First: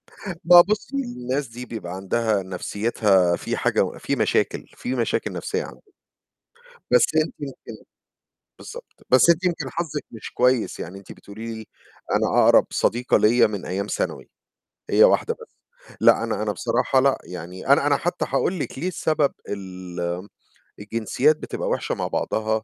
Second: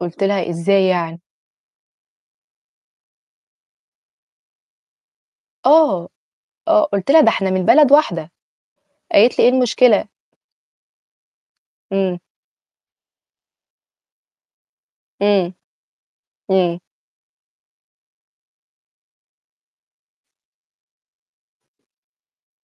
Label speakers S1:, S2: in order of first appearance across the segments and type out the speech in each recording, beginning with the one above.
S1: قلت لها:
S2: ما
S1: "إزاي
S2: بُصي،
S1: يعني؟".
S2: الناس دي بيبقى عندها نفسيتها فيه حاجة فيه مشاكل فيه مشاكل نفسية عندهم.
S1: آه. آه.
S2: بس
S1: قلت لها: "ده
S2: أنتِ
S1: إحنا من
S2: يمكن
S1: بلد واحدة"
S2: بالضبط. بس
S1: قالت لي:
S2: أنتِ
S1: "إيه
S2: يمكن حظِك
S1: المشكلة؟".
S2: مش كويس، يعني أنتِ بتقولي لي
S1: إمم.
S2: أنا أقرب صديقة ليَّ من أيام ثانوي، هي واحدة
S1: إمم.
S2: بس، لأ أنا أنا
S1: إمم.
S2: بصراحة لأ يعني أنا أنا حتى هاقول لِك ليه السبب ال الجنسيات بتبقى وحشة مع بعضها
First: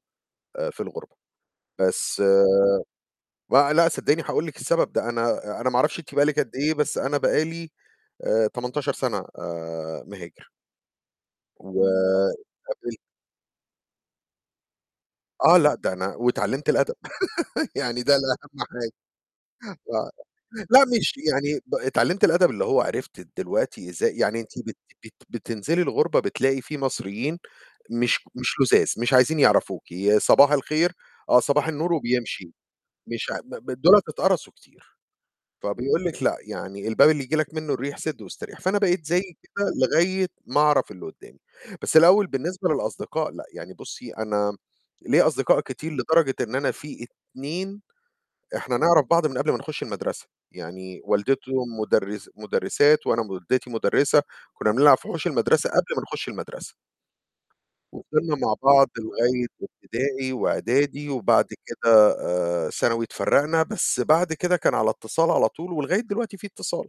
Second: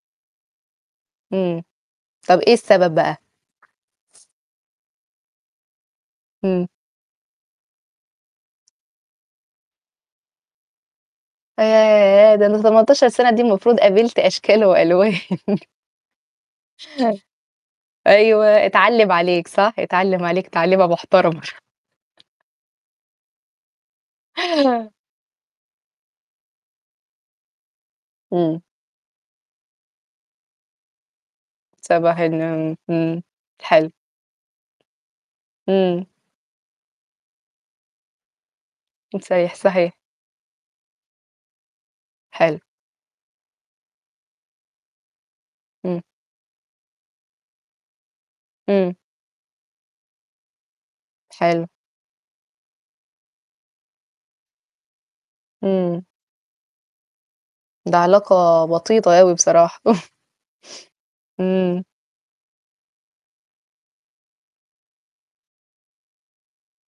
S2: آآ في الغُربة،
S1: إمم.
S2: بس
S1: طَب إيه السبب بقى؟
S2: لأ لأ صدقيني هاقول لِك السبب، ده أنا أنا ما أعرفش أنتِ بقى لِك قد
S1: إمم.
S2: إيه بس أنا بقى لي آآ 18 سَنة آآ مهاجر. و
S1: ياه! ده أنا
S2: [unintelligible]
S1: 18 سَنة، دي المفروض قابلت أشكال وألوان.
S2: آه، لأ ده أنا واتعلمت الأدب يعني ده
S1: أيوه،
S2: الأهَم حاجة
S1: اتعلم عليك، صح؟
S2: آه.
S1: اتعلم عليك
S2: لأ،
S1: تعليمة
S2: مش
S1: محترمة.
S2: يعني ب اتعلمت الأدب اللي هو عرفت دلوقتي إزاي يعني أنتِ بت بت بتنزلي الغُربة بتلاقي فيه مصريين مش مش
S1: إمم.
S2: لذاذ، مش عايزين يعرفوكِ، صباح الخير آه صباح النور
S1: صباح
S2: وبيمشي،
S1: النور. إمم.
S2: مش ع ب ب
S1: حلو.
S2: دُولَة اتقرصوا كتير. فبيقول
S1: إمم.
S2: لِك لأ يعني الباب اللي ييجي لك منه الريح سده واستريح، فأنا بقيت زَي
S1: صحيح.
S2: كده
S1: صحيح.
S2: لغاية ما أعرَف اللي قدامي. بس الأول
S1: حلو.
S2: بالنسبة للأصدقاء لأ يعني بُصي أنا ليَّ أصدقاء كتير
S1: إمم.
S2: لدرجة إن أنا فيه 2 إحنا
S1: إمم.
S2: نعرَف بعض من قبل ما نخش المَدرسة، يعني
S1: حلو.
S2: والدتهم مُدرس مُدرسات وأنا والدتي مُدرسة، كنا بنلعب في حوش المَدرسة قبل ما
S1: إمم.
S2: نخش المَدرسة.
S1: ده
S2: وصِلنا مع
S1: علاقة
S2: بعض
S1: وطيدة أوي
S2: لغاية
S1: بصراحة.
S2: ابتدائي واعدادي وبعد
S1: إمم.
S2: كده آآ ثانوي اتفرقنا بس بعد كده كان على اتصال على طول ولغاية دلوقتي فيه اتصال.